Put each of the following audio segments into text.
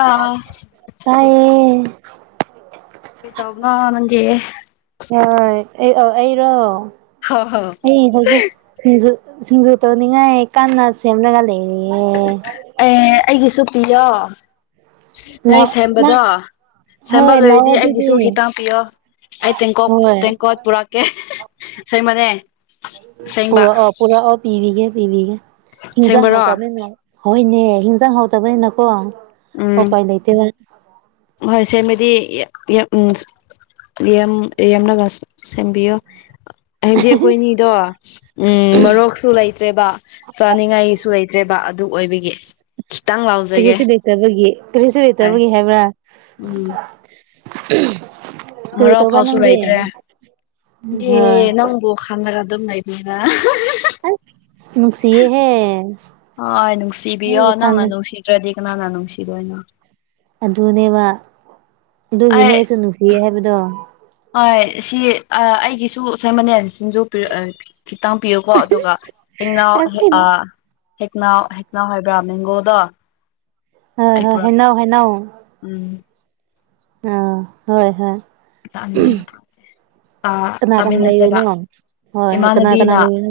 ꯑꯥ ꯀꯥꯏꯌꯦ ꯇꯥꯎꯅ ꯅꯪꯒꯦ ꯍ ꯑꯩꯔꯣ ꯍ ꯍꯣ ꯑꯩ ꯍꯧꯖꯤꯛ ꯁꯤꯡꯖꯨ ꯁꯤꯡꯖꯨ ꯇꯧꯅꯤꯉꯥꯢ ꯀꯟꯅꯥ ꯁꯦꯝꯃꯒ ꯂꯩꯅꯤ ꯑꯦ ꯑꯩꯒꯤꯁꯨ ꯄꯤꯌꯣ ꯅꯣꯏ ꯂꯥꯛ ꯅꯪ ꯁꯦꯝꯕꯗꯣ ꯁꯦꯝꯕ ꯍꯣꯏ ꯂꯥꯛꯑꯣ ꯂꯣꯏꯔꯗꯤ ꯑꯗꯨꯗꯤ ꯑꯩꯒꯤꯁꯨ ꯈꯤꯇꯪ ꯄꯤꯌꯣ ꯑꯩ ꯇꯦꯡꯀꯣꯛ ꯍꯣꯏ ꯇꯦꯡꯀꯣꯠ ꯄꯨꯔꯛꯀꯦ ꯁꯦꯡꯕꯅꯦ ꯁꯦꯡꯕ ꯄꯨꯔꯥ ꯑꯣ ꯄꯤꯕꯤꯒꯦ ꯄꯤꯕꯤꯒꯦ ꯏꯟꯖꯥꯡ ꯑꯁꯦꯡꯕꯔꯣ ꯍꯥꯎꯇꯕꯅꯤꯅ ꯍꯣꯏꯅꯦ ꯍꯤꯟꯖꯥꯡ ꯍꯇꯕꯅꯤꯅꯀꯣ ꯎꯝ ꯎꯄꯥꯏ ꯂꯩꯇꯦꯕ ꯍꯣꯏ ꯁꯦꯝꯃꯤꯗꯤ ꯎꯝ ꯌꯦꯡꯂꯒꯁꯦꯝꯕꯤꯌꯣ ꯍꯥꯏꯕꯗꯤ ꯑꯩꯈꯣꯏꯅꯤꯗꯣ ꯎꯝ ꯃꯔꯣꯛꯁꯨ ꯂꯩꯇ꯭ꯔꯦꯕ ꯆꯥꯅꯤꯡꯉꯥꯏꯒꯤꯁꯨ ꯂꯩꯇ꯭ꯔꯦꯕ ꯑꯗꯨ ꯑꯣꯏꯕꯒꯤ ꯈꯤꯇꯪ ꯂꯥꯎꯖꯒꯦ ꯀꯔꯤꯁꯨ ꯂꯩꯇꯕꯒꯤ ꯀꯔꯤꯁꯨ ꯍꯥꯏ ꯂꯩꯇꯕꯒꯤ ꯍꯥꯏꯕ꯭ꯔꯥ ꯎꯝ ꯎ ꯃꯔꯣꯛꯐꯥꯎꯁꯨ ꯂꯩꯇ꯭ꯔꯦ ꯍꯥꯏꯗꯤ ꯍꯣꯏ ꯅꯪꯕꯨ ꯈꯪꯅꯒꯗ ꯂꯩ ꯄꯗ ꯑꯁ ꯅꯨꯡꯁꯤꯌꯦꯍꯦ ꯑ ꯅꯨꯡꯁꯤꯕꯤ ꯅꯣꯏ ꯑꯣ ꯅꯪꯅ ꯎꯁꯥꯅ ꯅꯨꯡꯁꯤ ꯅꯠꯇ꯭ꯔꯗꯤ ꯀꯅꯥꯅ ꯅꯨꯡꯁꯤꯗꯣꯏꯅꯣ ꯑꯗꯨꯅꯦꯕ ꯑꯗꯨꯒꯤꯅꯦ ꯑꯩ ꯑꯩꯁꯨ ꯅꯨꯡꯁꯤꯌꯦ ꯍꯥꯏꯕꯗꯣ ꯍꯣꯏ ꯁꯤ ꯑꯩꯒꯤꯁꯨ ꯁꯃꯅꯦꯜꯁꯤꯡꯁꯨ ꯈꯤꯇꯪ ꯄꯤꯌꯨꯀꯣ ꯑꯗꯨꯒ ꯏꯅꯥꯎ ꯍꯣꯏ ꯍꯦꯛꯅꯥꯎ ꯍꯦꯛꯅꯥꯎ ꯍꯥꯏꯕ꯭ꯔꯥ ꯃꯦꯡꯒꯣꯗꯣ ꯍꯣꯏ ꯑꯩ ꯍꯣꯏ ꯄꯨꯔꯛꯀꯦ ꯍꯩꯅꯧ ꯍꯩꯅꯧ ꯎꯝ ꯑ ꯍꯣꯏ ꯍꯣꯏ [unintelligible] ꯀꯅꯥ ꯀꯅꯥ ꯆꯥꯃꯤꯟꯅꯁꯦꯕ ꯂꯩꯔꯤꯅꯣ ꯍꯣꯏ ꯀꯅꯥ ꯀꯅꯥ ꯏꯃꯥꯟꯅꯕꯤꯅ ꯂꯩꯔꯤꯅꯣ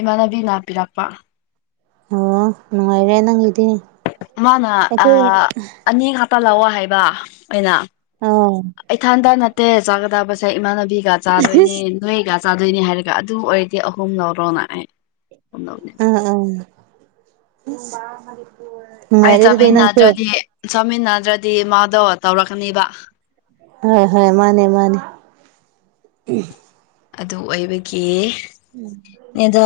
ꯏꯃꯥꯟꯅꯕꯤꯅ ꯄꯤꯔꯛꯄ ꯑꯣ ꯅꯨꯡꯉꯥꯏꯔꯦ ꯅꯪꯒꯤꯗꯤ ꯃꯥꯅ ꯑꯩꯈꯣꯏ ꯑꯅꯤ ꯍꯥꯞꯇ ꯂꯥꯛꯑꯣ ꯍꯥꯏꯕ ꯑꯩꯅ ꯑꯥ ꯑꯩ ꯊꯥꯟꯗ ꯅꯠꯇꯦ ꯆꯥꯒꯗꯕꯁꯦ ꯏꯃꯥꯟꯅꯕꯤꯒ ꯆꯥꯗꯣꯏꯅꯦ ꯅꯣꯏꯒ ꯆꯥꯗꯣꯏꯅꯦ ꯍꯥꯏꯔꯒ ꯑꯗꯨ ꯑꯣꯏꯔꯗꯤ ꯑꯍꯨꯝ ꯂꯧꯔꯣꯅꯑ ꯑꯍꯨꯝ ꯂꯧꯅꯦꯕ ꯎꯝ ꯎꯝ ꯑꯩ ꯆꯥꯃꯤꯟꯅꯗ꯭ꯔꯗꯤ ꯆꯠꯃꯤꯟꯅꯗ꯭ꯔꯗꯤ ꯃꯥꯗꯣ ꯇꯧꯔꯛꯀꯅꯤꯕ ꯍꯣꯏ ꯍꯣꯏ ꯃꯥꯅꯦ ꯃꯥꯅꯦ ꯑꯗꯨ ꯑꯣꯏꯕꯒꯤ ꯅꯦꯗꯥ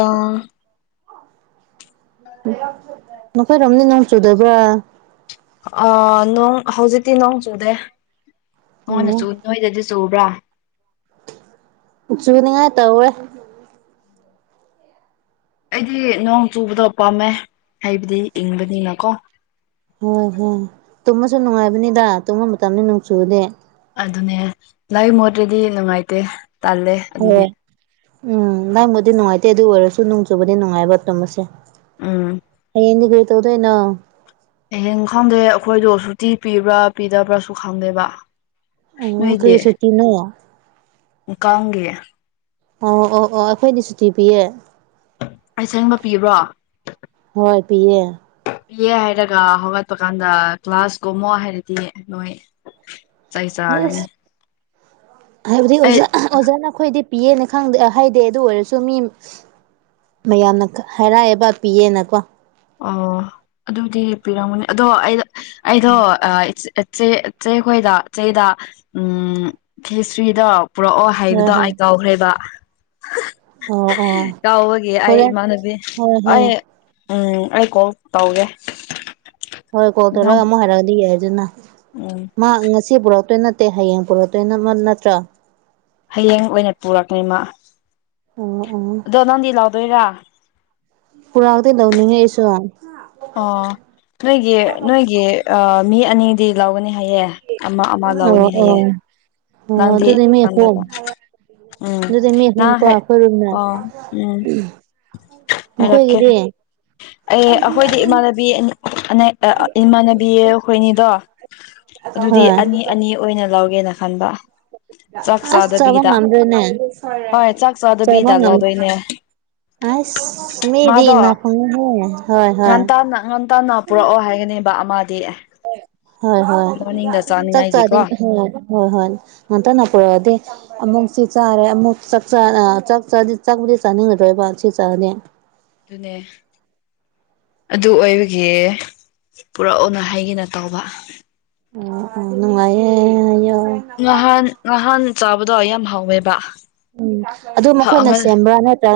ꯅꯣꯏꯔꯣꯝꯗꯤ ꯅꯣꯡ ꯆꯨꯗꯕ꯭ꯔꯥ ꯑ ꯅꯣꯡ ꯍꯧꯖꯤꯛꯇꯤ ꯅꯣꯡ ꯆꯨꯗꯦ ꯅꯉꯣꯟꯅ ꯑꯣ ꯆꯨ ꯅꯣꯏꯗꯗꯤ ꯆꯨꯕ꯭ꯔꯥ ꯆꯨꯅꯤꯉꯥꯏ ꯇꯧꯋꯦ ꯑꯩꯗꯤ ꯅꯣꯡ ꯆꯨꯕꯗꯣ ꯄꯥꯝꯃꯦ ꯍꯥꯢꯕꯗꯤ ꯏꯪꯕꯅꯤꯅꯀꯣ ꯍꯣꯏ ꯍꯣꯏ ꯇꯨꯝꯃꯁꯨ ꯅꯨꯡꯉꯥꯏꯕꯅꯤꯗ ꯇꯨꯝꯕ ꯃꯇꯝꯅꯤ ꯅꯣꯡ ꯆꯨꯕꯗꯤ ꯑꯗꯨꯅꯦ ꯂꯥꯏ ꯃꯣꯠꯇ꯭ꯔꯗꯤ ꯅꯨꯡꯉꯥꯏꯇꯦ ꯇꯥꯜꯂꯦ ꯍꯣꯏ ꯎꯝ ꯅꯪꯕꯨꯗꯤ ꯅꯨꯡꯉꯥꯏꯇꯦ ꯑꯗꯨ ꯑꯣꯏꯔꯁꯨ ꯅꯣꯡ ꯆꯨꯕꯗꯤ ꯅꯨꯡꯉꯥꯏꯕ ꯇꯨꯝꯕꯁꯦ ꯎꯪ ꯅꯪꯗꯤ ꯀꯩ ꯇꯧꯗꯣꯢꯅꯣ ꯍꯌꯦꯡ ꯈꯪꯗꯦ ꯑꯩꯈꯣꯏꯗꯣ ꯁꯨꯇꯤ ꯄꯤꯕ꯭ꯔꯥ ꯄꯤꯗꯕ꯭ꯔꯥꯁꯨ ꯈꯪꯗꯦꯕ ꯑꯣ ꯅꯣꯏꯗꯤ ꯀ꯭ꯔꯤꯁꯨꯇꯤꯅꯣ [unintelligible] ꯑꯣ ꯑꯣ ꯑꯣ ꯑꯩꯈꯣꯏꯗꯤ ꯁꯨꯇꯤ ꯄꯤꯌꯦ ꯑꯁꯦꯡꯕ ꯄꯤꯕ꯭ꯔꯣ ꯍꯣꯏ ꯄꯤꯌꯦ ꯑꯦ ꯍꯥꯏꯔꯒ ꯍꯧꯒꯠꯄ ꯀꯥꯟꯗ ꯀ꯭ꯂꯥꯁ ꯀꯨꯝꯃꯣ ꯍꯥꯏꯔꯗꯤ ꯅꯣꯏ ꯆꯥꯏ ꯆꯥꯔꯅꯤ ꯍꯥꯏꯕꯗꯤꯖ ꯑꯣꯖꯥ ꯅꯈꯣꯏꯗꯤ ꯄꯤꯌꯦꯅ ꯈꯗꯦ ꯍꯥꯏꯗꯦ ꯑꯗꯨ ꯑꯣꯏꯔꯁꯨ ꯃꯤ ꯃꯌꯥꯝꯅ ꯍꯥꯏꯔꯥꯏꯑꯦꯕ ꯄꯤꯌꯦꯅꯀꯣ ꯑꯣ ꯑꯗꯨꯗꯤ ꯄꯤꯔꯝꯃꯅꯤ ꯑꯗꯣ ꯑꯩꯗꯣ ꯏ [unintelligible] ꯄꯨꯔꯛꯑꯣ ꯍꯣꯏ ꯍꯥꯏꯕꯗꯣ ꯍꯣꯏ ꯑꯩ ꯀꯥꯎꯈ꯭ꯔꯦꯕ ꯑꯣ ꯑꯣ ꯀꯥꯎꯕꯒꯤ ꯑꯩ ꯍꯣꯔꯦꯟ ꯏꯃꯥꯟꯅꯕꯤ ꯍꯣꯏ ꯍꯣꯏ ꯑꯩ ꯎꯝ ꯑꯩ ꯀꯣꯜ ꯇꯧꯒꯦ ꯍꯣꯏ ꯀꯣꯜ ꯅꯪ ꯇꯧꯔꯒ ꯑꯃꯨꯛ ꯍꯥꯏꯔꯛꯑꯗꯤ ꯌꯥꯏꯗꯅ ꯎꯝ ꯃꯥ ꯉꯁꯤ ꯄꯨꯔꯛꯇꯣꯏ ꯅꯠꯇꯦ ꯍꯌꯦꯡ ꯄꯨꯔꯛꯇꯣꯏ ꯅꯠꯇ꯭ꯔꯥ ꯍꯌꯦꯡ ꯑꯣꯏꯅ ꯄꯨꯔꯛꯅꯤꯃꯥ ꯑꯣ ꯑꯣꯥ ꯑꯗꯣ ꯅꯪꯗꯤ ꯂꯥꯎꯗꯣꯏꯔꯥ ꯄꯨꯔꯥꯒꯗꯤ ꯂꯧꯅꯤꯡꯉꯦ ꯑꯩꯁꯨ ꯑꯣ ꯅꯣꯏꯒꯤ ꯅꯣꯏꯒꯤ ꯃꯤ ꯑꯅꯤꯗꯤ ꯂꯧꯒꯅꯤ ꯍꯥꯏꯌꯦ ꯑꯃ ꯑꯃ ꯂꯧꯎꯅꯤ ꯍꯥꯏꯌꯦ ꯑꯣ ꯑꯣ ꯅꯪꯗꯤ ꯑꯗꯨꯅꯦ ꯃꯤ ꯑꯍꯨꯝ ꯈꯪꯗꯕ ꯎꯝ ꯑꯗꯨꯗꯤ ꯃꯤ ꯑꯍꯨꯝ ꯅꯪ ꯀꯣ ꯍꯥꯏ ꯑꯈꯣꯏ ꯔꯨꯝꯅ ꯑꯣ ꯎꯝ ꯅꯈꯣꯏꯒꯤꯗꯤ ꯑꯦ ꯑꯩꯈꯣꯏꯗꯤ ꯏꯃꯥꯟꯅꯕꯤ ꯑꯅꯤ ꯏꯃꯥꯟꯅꯕꯤ ꯑꯩꯈꯣꯏꯅꯤꯗꯣ ꯑꯗꯨꯗꯤ ꯍꯣꯏ ꯑꯅꯤ ꯑꯅꯤ ꯑꯣꯏꯅ ꯂꯧꯒꯦꯅ ꯈꯟꯕ ꯆꯥꯛ ꯑꯁ ꯆꯥꯕ ꯆꯥꯗꯕꯤꯗ ꯉꯝꯗꯔꯅꯦ ꯍꯣꯏ ꯆꯥꯛ ꯆꯥꯕ ꯆꯥꯗꯕꯤꯗ ꯂꯧꯗꯣꯏꯅꯦ ꯉꯝꯗꯔꯅꯦ ꯑꯥꯏꯁ ꯃꯤꯗꯤ ꯃꯥꯗꯣ ꯅꯥ [unintelligible] ꯍꯣꯏ ꯍꯣꯏ [unintelligible] ꯄꯨꯔꯛꯑꯣ ꯍꯥꯏꯒꯅꯦꯕ ꯑꯃꯗꯤ ꯍꯣꯏ ꯍꯣꯏ ꯃꯣꯔꯅꯤꯡꯗ ꯆꯥꯛ ꯆꯥꯅꯤꯡꯉꯥꯏꯒꯤꯀꯣ ꯆꯥꯅꯤꯡ [unintelligible] ꯍꯣꯏ ꯍꯣꯏ ꯉꯟꯇꯥꯅ ꯄꯨꯔꯛꯑꯗꯤ ꯑꯃꯨꯛ ꯁꯤ ꯆꯥꯔꯦ ꯑꯃꯨꯛ ꯆꯛꯆꯥ ꯑ ꯆꯛ ꯆꯥꯗꯤ ꯆꯛꯄꯨꯗꯤ ꯆꯥꯅꯤꯡꯉꯥꯔꯣꯏꯕ ꯁꯤ ꯆꯥꯔꯅꯤ ꯑꯗꯨꯅꯦ ꯑꯗꯨ ꯑꯣꯏꯕꯒꯤ ꯄꯨꯔꯛꯑꯣꯅ ꯍꯩꯒꯦꯅ ꯇꯧꯕ ꯑꯣ ꯅꯨꯡꯉꯥꯏꯌꯦ ꯑ ꯌꯥꯏ ꯉꯍꯥꯟ ꯉꯍꯥꯟ ꯆꯥꯕꯗꯣ ꯌꯥꯝ ꯍꯥꯎꯋꯦꯕ ꯎꯝ ꯑꯗꯨ ꯃꯈꯣꯏꯅ ꯁꯦꯝꯕ꯭ꯔꯥ ꯅꯠꯇ꯭ꯔ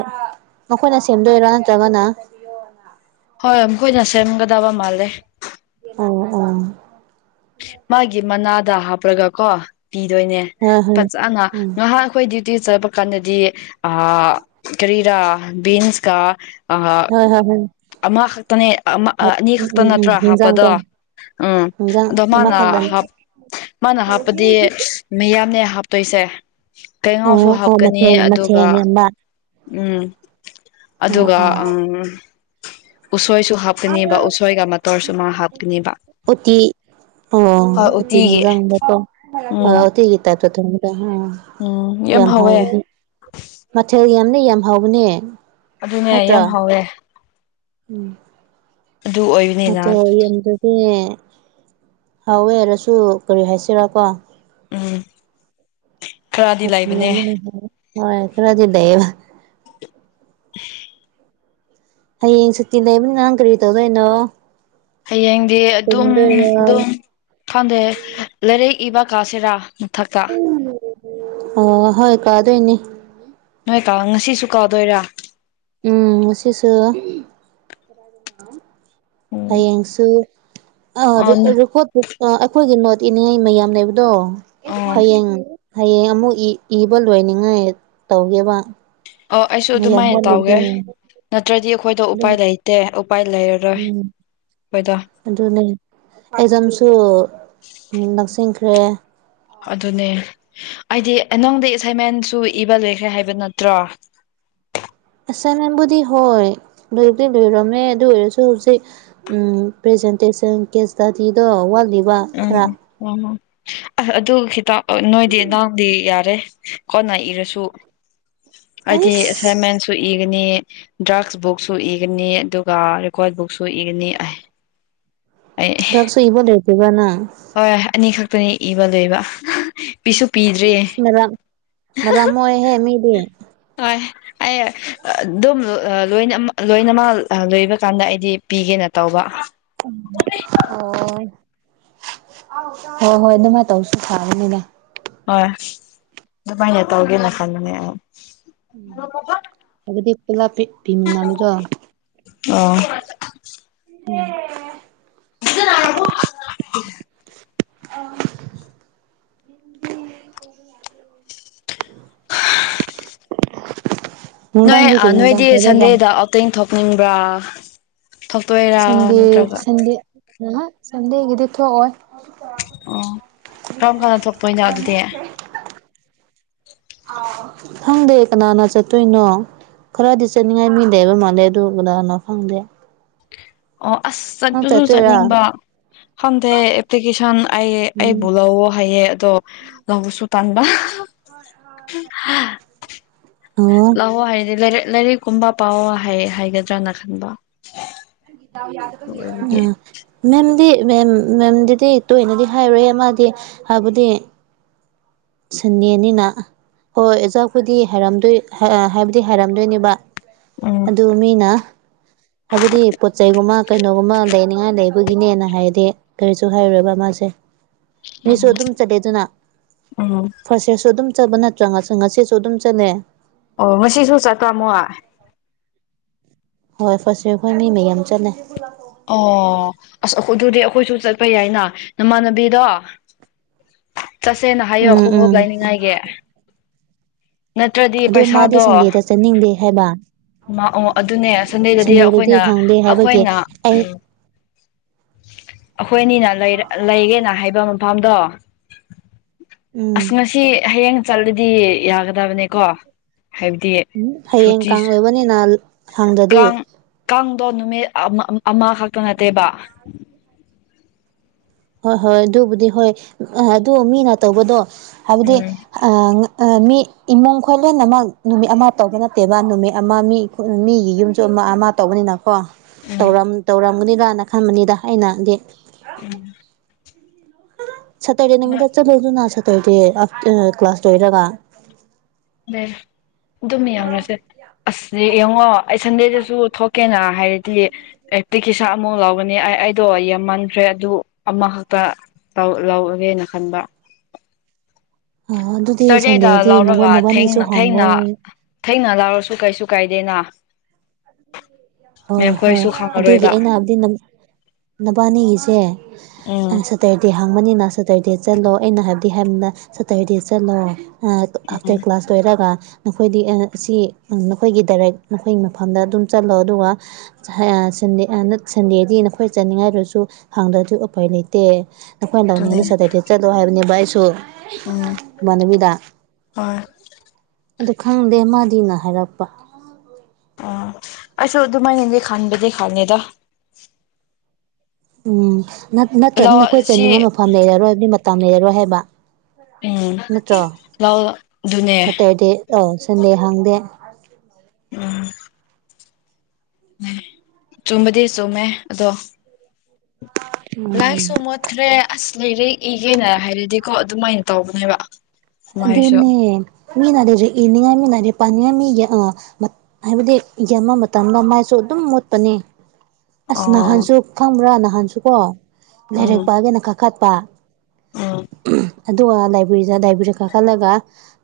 ꯃꯈꯣꯏꯅ ꯁꯦꯝꯗꯣꯏꯔꯥ ꯅꯠꯇ꯭ꯔꯒꯅ ꯍꯣꯏ ꯃꯈꯣꯏꯅ ꯁꯦꯝꯒꯗꯕ ꯃꯥꯜꯂꯦ ꯑꯣ ꯑꯣ ꯃꯥꯒꯤ ꯃꯅꯥꯗ ꯍꯥꯞꯄꯂꯒꯀꯣ ꯄꯤꯗꯣꯏꯅꯦ ꯍꯣꯏ ꯍꯣꯏ ꯐꯖꯅ ꯎꯝ ꯉꯥꯏꯍꯥꯟ ꯑꯩꯈꯣꯏꯗꯤ ꯆꯥꯕ ꯀꯥꯟꯗꯗꯤ ꯑ ꯀꯔꯤꯔꯥ ꯕꯤꯟꯁꯀꯥ [unintelligible] ꯑꯃꯍꯛꯇꯅꯦ ꯑꯃ ꯑ ꯑꯅꯤ ꯎꯝ ꯈꯛꯇ ꯎꯝ ꯅꯠꯇ꯭ꯔꯥ ꯎꯝ ꯍꯤꯟꯖꯥꯡ ꯍꯥꯞꯄꯗꯣ ꯀꯣ ꯎꯝ ꯍꯤꯟꯖꯥꯡ ꯑꯗꯣ ꯃꯥꯅ ꯑꯃꯈꯛꯇꯅꯤ ꯍꯥꯞ ꯃꯥꯅ ꯍꯥꯞꯄꯗꯤ ꯑꯁ ꯃꯤꯌꯥꯝꯅꯦ ꯍꯥꯞꯇꯣꯏꯁꯦ꯫ ꯀꯩꯉꯥꯎꯁꯨ ꯑꯣ ꯑꯣ ꯍꯥꯞꯀꯅꯤ ꯃꯊꯦꯜ ꯑꯗꯨꯒ ꯃꯊꯦꯜ ꯌꯥꯝꯕ ꯎꯝ ꯑꯣ ꯑꯗꯨꯒ ꯑꯣ ꯎꯝ ꯎꯁꯣꯏꯁꯨ ꯍꯥꯞ ꯀꯅꯦꯕ ꯎꯁꯣꯏꯒ ꯃꯇꯣꯔꯁꯨꯃꯥ ꯍꯥꯞꯀꯅꯦꯕ꯫ ꯎꯇꯤ ꯑꯣ ꯍꯣꯏ ꯑꯨꯇꯤ ꯎꯇꯤꯒꯤ ꯅꯤꯡꯖꯪꯕꯗꯣ [unintelligible] ꯑꯨꯇꯤꯒꯤ ꯇꯥꯏꯄꯇ ꯊꯣꯡꯕꯗꯣ ꯍꯥ꯫ ꯑꯣ ꯌꯥꯝ ꯍꯥꯎꯋꯦ꯫ ꯃꯊꯦꯜ ꯌꯥꯝꯅꯦ ꯌꯥꯝ ꯍꯥꯎꯕꯅꯦ ꯑꯗꯨꯅꯦ ꯅꯠꯇ꯭ꯔꯥ ꯌꯥꯝ ꯍꯥꯎꯋꯦ [unintelligible] ꯑꯗꯨ ꯑꯣꯏꯔ [unintelligible] ꯌꯦꯟꯗꯨꯗꯤ ꯍꯥꯎꯋꯦ ꯍꯥꯏꯔꯁꯨ ꯀꯔꯤ ꯍꯥꯏꯁꯤꯔꯀꯣ ꯎꯝ ꯈꯔꯗꯤ ꯃꯊꯦꯜ ꯂꯩꯕꯅꯦ ꯌꯥꯃꯜꯂꯁꯨ ꯍꯣꯏ ꯈꯔꯗꯤ ꯂꯩꯌꯦꯕ ꯍꯌꯦꯡ ꯁꯨꯇꯤ ꯂꯩꯕꯅꯤꯅ ꯅꯪ ꯀꯔꯤ ꯇꯧꯗꯣꯏꯅꯣ꯫ ꯍꯌꯦꯡꯗꯤ ꯑꯗꯨꯝ ꯇꯨꯝꯗꯣꯏꯔꯣ ꯗꯨꯝ꯫ ꯈꯪꯗꯦ ꯂꯥꯏꯔꯤꯛ ꯏꯕ ꯀꯥꯁꯤꯔꯥ ꯃꯊꯥꯛꯇ꯫ [unintelligible] ꯑꯣ ꯍꯣꯏ ꯀꯥꯗꯣꯏꯅꯤ꯫ ꯅꯣꯏ ꯀꯥꯡ ꯉꯁꯤꯁꯨ ꯀꯥꯎꯗꯣꯏꯔ꯫ ꯎꯝ ꯉꯁꯤꯁꯨ ꯎꯝ ꯍꯌꯦꯡꯁꯨ ꯑ ꯑꯣ ꯔꯨꯀꯣ [unintelligible] ꯑꯩꯈꯣꯏꯒꯤ ꯅꯣꯠ ꯏꯅꯤꯉꯥꯏ ꯃꯌꯥꯝ ꯂꯩꯕꯗꯣ [unintelligible] ꯑꯣ ꯍꯌꯦꯡ ꯍꯌꯦꯡ ꯑꯃꯨꯛ ꯏ ꯏꯕ ꯂꯣꯏꯅꯤꯡꯉꯥꯏ ꯇꯧꯒꯦꯕ꯫ ꯑꯣ ꯑꯩꯁꯨ ꯃꯌꯥꯝ ꯑꯗꯨꯃꯥꯏꯅ ꯇꯧꯒꯦ꯫ ꯋꯥꯠꯂꯤꯕꯗꯣ ꯅꯠꯇ꯭ꯔꯗꯤ ꯑꯩꯈꯣꯏꯗꯣ ꯑꯗꯨ ꯎꯄꯥꯏ ꯂꯩꯇꯦ ꯎꯄꯥꯏ ꯂꯩꯔꯥꯔꯣꯏ ꯎꯝ ꯈꯣꯏꯗꯣ꯫ ꯑꯗꯨꯅꯦ ꯑꯦꯖꯝꯁꯨ ꯅꯛꯁꯤꯟꯈ꯭ꯔꯦ꯫ ꯑꯗꯨꯅꯦ ꯑꯩꯗꯤ ꯑꯦ ꯅꯪꯗꯩ ꯑꯦꯁꯥꯏꯟꯃꯦꯟꯁꯨ ꯏꯕ ꯂꯩꯈ꯭ꯔꯦ ꯍꯥꯏꯕ ꯅꯠꯇ꯭ꯔꯣ꯫ ꯑꯁꯥꯏꯟꯃꯦꯟꯕꯨꯗꯤ ꯍꯣꯏ ꯂꯣꯏꯕꯨꯗꯤ ꯂꯣꯏꯔꯝꯃꯦ ꯑꯗꯨ ꯑꯣꯏꯔꯁꯨ ꯍꯨꯖꯤꯛ ꯎꯝ ꯄꯔꯦꯖꯦꯟꯇꯦꯁꯟ ꯀꯦꯁ ꯁ꯭ꯇꯗꯤꯗꯣ ꯋꯥꯠꯂꯤ [unintelligible] ꯑ ꯑꯗꯨ ꯈꯤꯇ ꯅꯣꯏꯗꯤ ꯅꯥꯎꯗꯤ ꯌꯥꯔꯦ ꯀꯣꯟꯅ ꯏꯔꯁꯨ꯫ ꯑꯩꯗꯤ ꯑꯦꯁ ꯑꯦꯁꯥꯏꯃꯦꯟ ꯁꯨ ꯏꯒꯅꯤ ꯗ꯭ꯔꯛꯁ ꯕꯨꯛꯁꯁꯨ ꯏꯒꯅꯤ ꯑꯗꯨꯒ ꯔꯦꯀꯣꯔꯠ ꯕꯨꯛꯁꯁꯨ ꯏꯒꯅꯤ ꯑꯥꯏ [inaudible] ꯗ꯭ꯔꯛꯁꯁꯨ ꯏꯕ ꯂꯣꯏꯗ꯭ꯔꯤꯕ ꯅꯪ꯫ ꯍꯣꯏ ꯑꯅꯤ ꯈꯛꯇꯅꯤ ꯏꯕ ꯂꯣꯏꯕ [unintelligible] ꯄꯤꯁꯨ ꯄꯤ ꯏꯁ ꯃꯔꯝ ꯃꯔꯝ ꯃꯣꯛꯌꯦꯍꯦ ꯃꯤꯗꯤ ꯍꯣꯏ꯫ ꯑꯩ ꯑꯗꯨꯝ ꯑ ꯂꯣꯏꯅ ꯂꯣꯏꯅꯃꯛ ꯂꯣꯏꯕ ꯀꯥꯟꯗ ꯑꯩꯗꯤ ꯄꯤꯒꯦꯅ ꯇꯧꯕ꯫ ꯑꯣ ꯍꯣꯢ ꯍꯣꯏ ꯍꯣꯏ ꯑꯗꯨꯃꯥꯏꯅ ꯇꯧꯁꯨ ꯐꯥꯕꯅꯤꯅꯦ꯫ ꯍꯣꯏ ꯑꯗꯨꯃꯥꯏꯅ ꯇꯧꯒꯦꯅ ꯈꯟꯕꯅꯦ ꯍꯥꯏꯕꯗꯤ ꯄꯨꯂꯄꯤ ꯄꯤꯃꯤꯟꯅꯕꯗꯣ ꯑꯣ [unintelligible] ꯎꯝ [unintelligible] ꯁꯤꯖꯤꯟꯅꯔꯕꯣ ꯅꯪ ꯀꯥꯏ ꯂꯩꯒꯦ꯫ ꯑ [unintelligible] [unintelligible] ꯅꯣꯏ ꯅꯨꯡꯗꯥꯡꯗꯤ ꯀꯔꯤ ꯌꯦꯟꯖꯥꯡ ꯅꯣꯏꯗꯤ ꯊꯣꯡꯗꯣꯏꯕ ꯁꯟꯗꯦꯗ ꯑꯥꯎꯇꯤꯡ ꯊꯣꯛꯅꯤꯡꯕ꯭ꯔ꯫ ꯁꯟꯗꯦ ꯁꯟꯗꯦ ꯑꯨꯝꯍꯨ ꯁꯟꯗꯦꯒꯤꯗꯤ ꯊꯣꯛꯑꯣꯏ ꯑꯣ ꯀꯔꯝ ꯀꯥꯟꯗ ꯊꯣꯛꯇꯣꯏꯅꯣ ꯑꯗꯨꯗꯤ꯫ ꯈꯪꯗꯦ ꯀꯅꯥꯅ ꯆꯠꯇꯣꯏꯅꯣ꯫ ꯈꯔꯗꯤ ꯆꯠꯅꯤꯡꯉꯥꯏ ꯃꯤ ꯂꯩꯕ ꯃꯥꯜꯂꯦ ꯑꯗꯨ ꯀꯅꯥꯅꯣ ꯈꯪꯗꯦ ꯑꯣ ꯑꯁ ꯅꯪ ꯆꯠꯄꯁꯨ ꯆꯠꯇꯣꯏꯔꯥ ꯆꯠꯅꯤꯡꯕ ꯈꯪꯗꯦ ꯑꯦꯄ꯭ꯂꯤꯀꯦꯁꯟ ꯑꯩ ꯎꯝ ꯑꯩꯕꯨ ꯂꯧꯑꯣ ꯍꯥꯏꯌꯦ ꯑꯗꯣ ꯂꯧꯕꯁꯨ ꯇꯟꯕ ꯑꯣ ꯂꯧꯑꯣ ꯍꯥꯏꯗꯤ ꯂꯥꯏꯔꯤꯛ ꯀꯨꯝꯕ ꯄꯥꯎ ꯍꯥꯏꯒꯗ꯭ꯔꯥꯅ ꯈꯟꯕ ꯗꯥꯎ ꯑꯗꯨ ꯌꯥꯗꯕꯒꯤ ꯑꯣꯏꯕꯒꯤ ꯑꯣꯏꯔꯝꯅꯤ ꯃꯦꯝꯗꯤ ꯃꯦꯝ ꯃꯦꯝꯗꯨꯗꯤ ꯇꯣꯏꯅꯗꯤ ꯍꯥꯏꯔꯣꯌꯦ ꯃꯥꯗꯤ ꯍꯥꯏꯕꯗꯤ ꯁꯟꯗꯦꯅꯤꯅ ꯍꯣꯏ ꯑꯣꯖꯕꯨꯗꯤ ꯍꯥꯏꯔꯝꯗꯣꯏ ꯍꯥꯏꯕꯨꯗꯤ ꯍꯥꯏꯔꯝꯗꯣꯏꯅꯦꯕ꯫ ꯎꯝ ꯑꯗꯨ ꯃꯤꯅ ꯍꯥꯏꯕꯗꯤ ꯄꯣꯠ ꯆꯩꯒꯨꯝꯕ꯫ ꯀꯩꯅꯣꯝꯃ ꯂꯩꯅꯤꯡꯉꯥꯏ ꯂꯩꯕꯒꯤꯅꯦꯅ ꯍꯥꯏꯗꯤ ꯀꯔꯤꯁꯨ ꯍꯥꯏꯔꯣꯏꯕ ꯃꯥꯁꯦ꯫ ꯃꯤꯁꯨ ꯎꯝ ꯐꯥꯁꯦꯁꯁꯨ [inaudible] ꯑꯗꯨꯝ ꯆꯠꯄ ꯅꯠꯇ꯭ꯔ ꯉꯁꯤꯁꯨ ꯑꯗꯨꯝ ꯆꯠꯂꯦ꯫ ꯑꯣ ꯉꯁꯤꯁꯨ ꯆꯠꯄ ꯃꯣꯏ ꯍꯣꯏ ꯐꯥꯁꯢ ꯈꯣꯏ ꯃꯤ ꯃꯌꯥꯝ ꯆꯠꯂꯦ ꯑꯣ ꯑꯁ ꯑꯗꯨꯗꯤ ꯑꯩꯈꯣꯏꯁꯨ ꯆꯠꯄ ꯌꯥꯏꯅ ꯅꯃꯥꯟꯅꯕꯤꯗꯣ ꯆꯠꯁꯦꯅ ꯍꯥꯏꯌꯣ ꯎꯝ ꯈꯣꯡꯎꯞ ꯎꯝ ꯂꯩ ꯅꯤꯡꯉꯥꯏꯒꯤ ꯅꯠꯇ꯭ꯔꯗꯤ ꯑꯗꯣ ꯃꯥꯗꯤ ꯄꯩꯁꯥꯗꯣ ꯁꯟꯗꯦꯗ ꯆꯠꯅꯤꯡꯗꯦ ꯍꯥꯏꯕ ꯃꯥ ꯑꯣ ꯑꯗꯨꯅꯦ ꯁꯟꯗꯦꯗꯗꯤ ꯑꯩꯈꯣꯏꯅ ꯍꯪꯗꯦ ꯍꯥꯏꯕꯒꯤ ꯑꯩꯈꯣꯏꯅ ꯑꯩ ꯎꯝ ꯑꯩꯈꯣꯏꯅꯤꯅ ꯂꯩꯒꯦꯅ ꯍꯥꯏꯕ ꯃꯐꯝꯗꯣ ꯎꯝ ꯃꯁꯤ ꯍꯌꯦꯡ ꯆꯠꯂꯗꯤ ꯌꯥꯒꯗ꯭ꯔ ꯌꯥꯗꯕꯅꯤꯀꯣ ꯍꯥꯏꯕꯗꯤ ꯍꯌꯦꯡ ꯁꯨꯇꯤ ꯀꯥꯡ ꯁꯨ ꯑꯣꯏꯕꯅꯤꯅ ꯍꯥꯡꯗ꯭ꯔꯗꯤ ꯀꯥꯡ ꯀꯥꯡꯗꯣ ꯅꯨꯃꯤꯠ ꯑꯃꯈꯛꯇ ꯅꯠꯇꯦꯕ ꯍꯣꯏ ꯍꯣꯏ ꯑꯗꯨꯕꯨꯗꯤ ꯍꯣꯏ ꯑꯗꯨ ꯃꯤꯅ ꯇꯧꯕꯗꯣ ꯍꯥꯏꯕꯗꯤ ꯎꯝ ꯃꯤ ꯏꯃꯨꯡ ꯈꯣꯏꯂꯣꯢꯅꯃꯛ ꯅꯨꯃꯤꯠ ꯑꯃ ꯇꯧꯕ ꯅꯠꯇꯦꯕ ꯅꯨꯃꯤꯠ ꯑꯃ ꯃꯤ ꯃꯤꯒꯤ ꯌꯨꯝꯁꯨ ꯑꯃ ꯑꯃ ꯇꯧꯕꯅꯤꯅ ꯒꯣ ꯎꯝ ꯇꯧꯔꯝ ꯇꯧꯔꯝꯒꯅꯤꯔꯅ ꯈꯟꯕꯅꯤꯗ ꯑꯩꯅꯗꯤ ꯎꯝ ꯁꯇ꯭ꯔꯗꯦ ꯅꯨꯃꯤꯠꯇ ꯆꯠꯂꯨꯗꯅ ꯁꯇ꯭ꯔꯗꯦ ꯑꯥꯞꯇ꯭ꯔ ꯀ꯭ꯂꯥꯁ ꯂꯣꯏꯔꯒ ꯑ [inaudible] ꯑꯗꯨꯝ ꯌꯦꯡꯉꯥꯁꯦ ꯑꯁ ꯌꯦꯡꯉꯣ ꯑꯩ ꯁꯟꯗꯦꯗꯁꯨ ꯊꯣꯛꯀꯦꯅ ꯍꯥꯏꯔ ꯍꯥꯏꯗꯤ ꯑꯦꯄ꯭ꯂꯤꯀꯦꯁꯥ ꯑꯃꯨꯛ ꯂꯧꯒꯅꯤ ꯑꯩ ꯑꯩꯗꯣ ꯌꯥꯝꯃꯟꯈ꯭ꯔꯦ ꯑꯗꯨ ꯑꯃꯈꯛꯇ ꯂꯧꯒꯅꯤꯅ ꯈꯟꯕ ꯑ ꯑꯗꯨꯗꯤ ꯁꯇꯔꯗꯦꯗ ꯁꯟꯗꯦꯗꯤ ꯅꯉꯣꯟ ꯂꯧꯔꯒ ꯅꯕꯥꯟꯅꯤꯁꯨ ꯊꯦꯡꯅ ꯍꯪꯉꯣ ꯊꯦꯡꯅ ꯊꯦꯡꯅ ꯂꯥꯎꯔꯁꯨ ꯀꯩꯁꯨ ꯀꯥꯏꯗꯦꯅ ꯍꯣꯏ ꯍꯣꯏ ꯃꯦꯝꯈꯣꯏꯁꯨ ꯑꯗꯨꯒꯤ ꯈꯪꯉꯔꯣꯏꯕ ꯑꯩꯅ ꯍꯥꯏꯕꯗꯤ ꯅꯪ ꯅꯕꯥꯅꯤꯒꯤꯁꯦ ꯎꯝ ꯑꯅꯥꯁꯛ ꯇꯔꯗꯦ ꯍꯥꯡꯕꯅꯤꯅ ꯁꯇꯔꯗꯦ ꯆꯠꯂꯣ ꯑꯩꯅ ꯍꯥꯏꯕꯗꯤ ꯍꯥꯏꯕꯅ ꯁꯇꯔꯗꯦ ꯆꯠꯂꯣ ꯑꯥ ꯑꯞꯇꯔ ꯀ꯭ꯂꯥꯁ ꯇꯣꯏꯔꯒ ꯅꯈꯣꯏꯗꯤ ꯑꯥ ꯑꯁꯤ ꯎꯡ ꯅꯈꯣꯏꯒꯤ ꯗꯥꯏꯔꯦꯛ ꯅꯈꯣꯏꯒꯤ ꯃꯐꯝꯗ ꯑꯗꯨꯝ ꯆꯠꯂꯣ ꯑꯗꯨꯒ ꯁꯌꯥ ꯁꯟꯗꯦ ꯑ ꯅꯠ ꯁꯟꯗꯦꯗꯤ ꯅꯈꯣꯏ ꯆꯠꯅꯤꯡꯉꯥꯏꯔꯁꯨ ꯍꯪꯗ꯭ꯔꯥ ꯁꯨ ꯎꯄꯥꯏ ꯂꯩꯇꯦ ꯅꯈꯣꯏꯅ ꯅꯪ [inaudible] ꯑꯗꯨꯅꯦ ꯅꯤꯡꯉꯗ ꯁꯦꯇꯔꯗꯦ ꯆꯠꯂꯣ ꯍꯥꯏꯕꯅꯦꯕ ꯑꯩꯁꯨ ꯎꯝ ꯏꯃꯥꯟꯅꯕꯤꯗ ꯍꯣꯏ ꯑꯗꯨ ꯈꯪꯗꯦ ꯃꯥꯗꯤꯅ ꯍꯥꯏꯔꯛꯄ ꯑ ꯑꯩꯁꯨ ꯑꯗꯨꯗꯨꯃꯥꯏꯅꯗꯤ ꯈꯥꯟꯕꯗꯤ ꯈꯥꯟꯂꯦꯗ ꯎꯝ ꯅꯠꯇ꯭ꯔꯗꯤ ꯂꯧ ꯅꯈꯣꯏ ꯁꯤ ꯆꯠꯅꯤꯡꯉꯥꯏ ꯃꯐꯝ ꯂꯩꯔꯔꯣꯏ ꯍꯥꯏꯕꯗꯤ ꯃꯇꯝ ꯂꯩꯔꯔꯣꯏ ꯍꯥꯏꯕ ꯎꯝ ꯅꯠꯇ꯭ꯔꯣ ꯂꯧ ꯑꯗꯨꯅꯦ ꯁꯇ꯭ꯔꯗꯦ ꯑꯥꯎ ꯁꯟꯗꯦ ꯍꯥꯡꯗꯦ ꯎꯝ ꯆꯨꯝꯕꯗꯤ ꯆꯨꯝꯃꯦ ꯑꯗꯣ ꯎꯝ ꯂꯥꯏꯔꯤꯛꯁꯨ ꯃꯣꯠꯈ꯭ꯔꯦ ꯑꯁ ꯂꯩꯔꯦ ꯏꯒꯦꯅ ꯍꯥꯏꯔꯗꯤꯀꯣ ꯑꯗꯨꯃꯥꯏꯅ ꯇꯧꯕꯅꯦꯕ ꯃꯥꯏꯁꯨ ꯑꯗꯨꯅꯦ ꯃꯤꯅ ꯗꯖꯨ ꯏꯅꯤꯡꯉꯥꯏ ꯃꯤꯅꯔꯦ ꯄꯥꯅꯤꯡꯉꯥꯏ ꯃꯤꯒꯤ ꯑ ꯍꯥꯏꯕꯗꯤ ꯌꯦꯡꯕ ꯃꯇꯝꯗ ꯃꯥꯏꯁꯨ ꯑꯗꯨꯝ ꯃꯣꯠꯄꯅꯤ ꯑꯁ ꯑꯣ ꯅꯍꯥꯟꯁꯨ ꯈꯪꯕ꯭ꯔꯥ ꯅꯍꯥꯟꯁꯨ ꯀꯣ ꯂꯩꯔꯛꯄꯒꯦꯅ ꯀꯥꯈꯠꯄ ꯑꯥ ꯑꯗꯨꯒ ꯂꯥꯏꯕꯦꯔꯤꯗ ꯂꯥꯏꯕ꯭ꯔꯦꯔꯤꯗ ꯀꯥꯈꯠꯂꯒ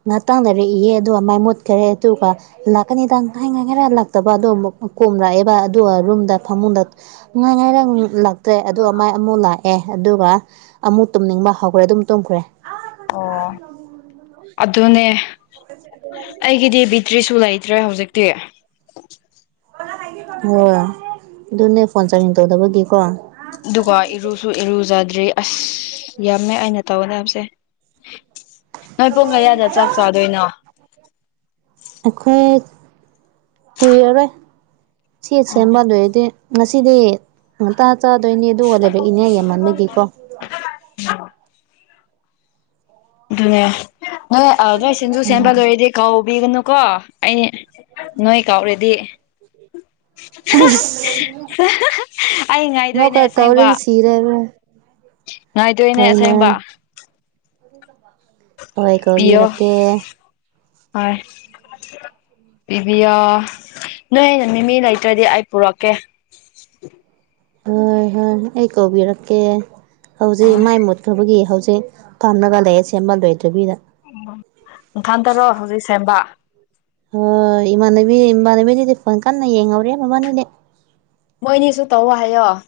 ꯉꯇꯪ ꯂꯩꯔꯛ ꯑꯌꯦ ꯗꯨꯒ ꯃꯥꯏ ꯃꯨꯠꯈ꯭ꯔꯦ ꯇꯨꯀꯥ ꯂꯥꯛꯀꯅꯤꯗ ꯉꯥꯏ ꯉꯥꯏ ꯔ ꯂꯥꯛꯇꯕꯗꯣ ꯑꯃꯨꯛ ꯀꯣꯝꯔꯛꯑꯦꯕ ꯑꯗꯨꯒ ꯔꯨꯝꯗ ꯐꯃꯨꯡꯗ ꯉꯥꯏ ꯉꯥꯏ ꯔ ꯂꯛ ꯇꯦ ꯑꯗꯨ ꯑꯃ ꯃꯥꯏ ꯑꯃꯨꯛ ꯂꯥꯛꯑꯦ ꯑꯗꯨꯒ ꯑꯃꯨꯛ ꯇꯨꯝꯅꯤꯡꯕ ꯍꯧꯈ꯭ꯔꯦ ꯑꯗꯨꯝ ꯇꯨꯝꯈ꯭ꯔꯦ ꯑꯣ [inaudible] ꯑꯗꯨꯅꯦ ꯑꯩꯒꯤꯗꯤ ꯕꯤꯇ꯭ꯔꯤꯁꯨ ꯂꯩꯇ꯭ꯔꯦ ꯍꯧꯖꯤꯛꯇꯤ ꯍꯣꯏ ꯑꯗꯨꯅꯦ ꯐꯣꯟ ꯆꯥꯔꯖꯡ ꯇꯧꯗꯕꯒꯤꯀꯣ ꯑꯗꯨꯒ ꯏꯔꯨꯁꯨ ꯏꯔꯨꯖꯗ꯭ꯔꯤ ꯑꯁ ꯌꯥꯝꯃꯦ ꯑꯩꯅ ꯇꯧꯒꯅꯦ ꯍꯥꯏꯕꯁꯦ ꯅꯣꯏ ꯄꯣꯡ ꯀꯌꯥꯗ ꯆꯥꯛ ꯆꯥꯗꯣꯏꯅꯣ ꯑꯩꯈꯣꯏ ꯀꯨꯏꯔꯔꯣꯏ ꯁꯤ ꯑꯣ ꯁꯦꯝꯕꯗꯣꯏꯗꯤ ꯉꯁꯤꯗꯤ ꯉꯇꯥ ꯆꯥꯗꯣꯏꯅꯤ ꯑꯗꯨ ꯋꯥ ꯂꯩꯔꯛꯏꯅꯥꯏ ꯌꯥꯝꯃꯟꯕꯒꯤꯀꯣ ꯗꯨꯅꯦ ꯅꯣꯏ ꯑꯅꯣꯏ ꯁꯤꯡꯖꯨ ꯁꯦꯝꯕ ꯂꯣꯏꯔꯗꯤ ꯀꯥꯎꯕꯤꯒꯅꯨꯀꯣ ꯑꯩ ꯅꯣꯏ ꯀꯥꯎꯔꯦꯗꯤ ꯑꯩꯁ ꯑꯩ ꯉꯥꯏꯗꯣꯏꯅꯦ ꯉꯧꯀ ꯑꯁꯦꯡꯕ ꯀꯧꯔꯗꯤ ꯁꯤꯔꯦꯕ ꯉꯥꯏꯗꯣꯏꯅꯦ ꯍꯣꯏꯅꯦ ꯑꯁꯦꯡꯕ ꯍꯣꯏ ꯄꯤꯌꯣ ꯀꯧꯕꯤꯔꯛꯀꯦ ꯍꯣꯏ ꯄꯤꯕꯤꯌꯣ ꯅꯣꯏꯅ ꯃꯤꯃꯤ ꯂꯩꯇ꯭ꯔꯗꯤ ꯑꯩ ꯄꯨꯔꯛꯀꯦ ꯍꯣꯏ ꯍꯣꯏ ꯑꯩ ꯀꯧꯕꯤꯔꯛꯀꯦ ꯍꯧꯖꯤꯛ ꯃꯥꯏ ꯃꯨꯠꯈꯕꯒꯤ ꯍꯧꯖꯤꯛ ꯐꯝꯂꯒ ꯂꯩꯌꯦ ꯁꯦꯝꯕꯂꯣꯏꯗꯕꯤꯗ ꯅꯊꯟꯇꯔꯣ ꯍꯧꯖꯤꯛ ꯁꯦꯝꯕ ꯍꯣꯏ ꯏꯃꯥꯟꯅꯕꯤ ꯏꯃꯥꯟꯅꯕꯤꯗꯨꯗꯤ ꯐꯣꯟ ꯀꯟꯅ ꯌꯦꯡꯍꯧꯔꯤ ꯃꯥꯕꯅꯤꯗꯤ ꯃꯣꯏꯅꯤꯁꯨ ꯇꯧꯑꯣ ꯍꯥꯏꯌꯣ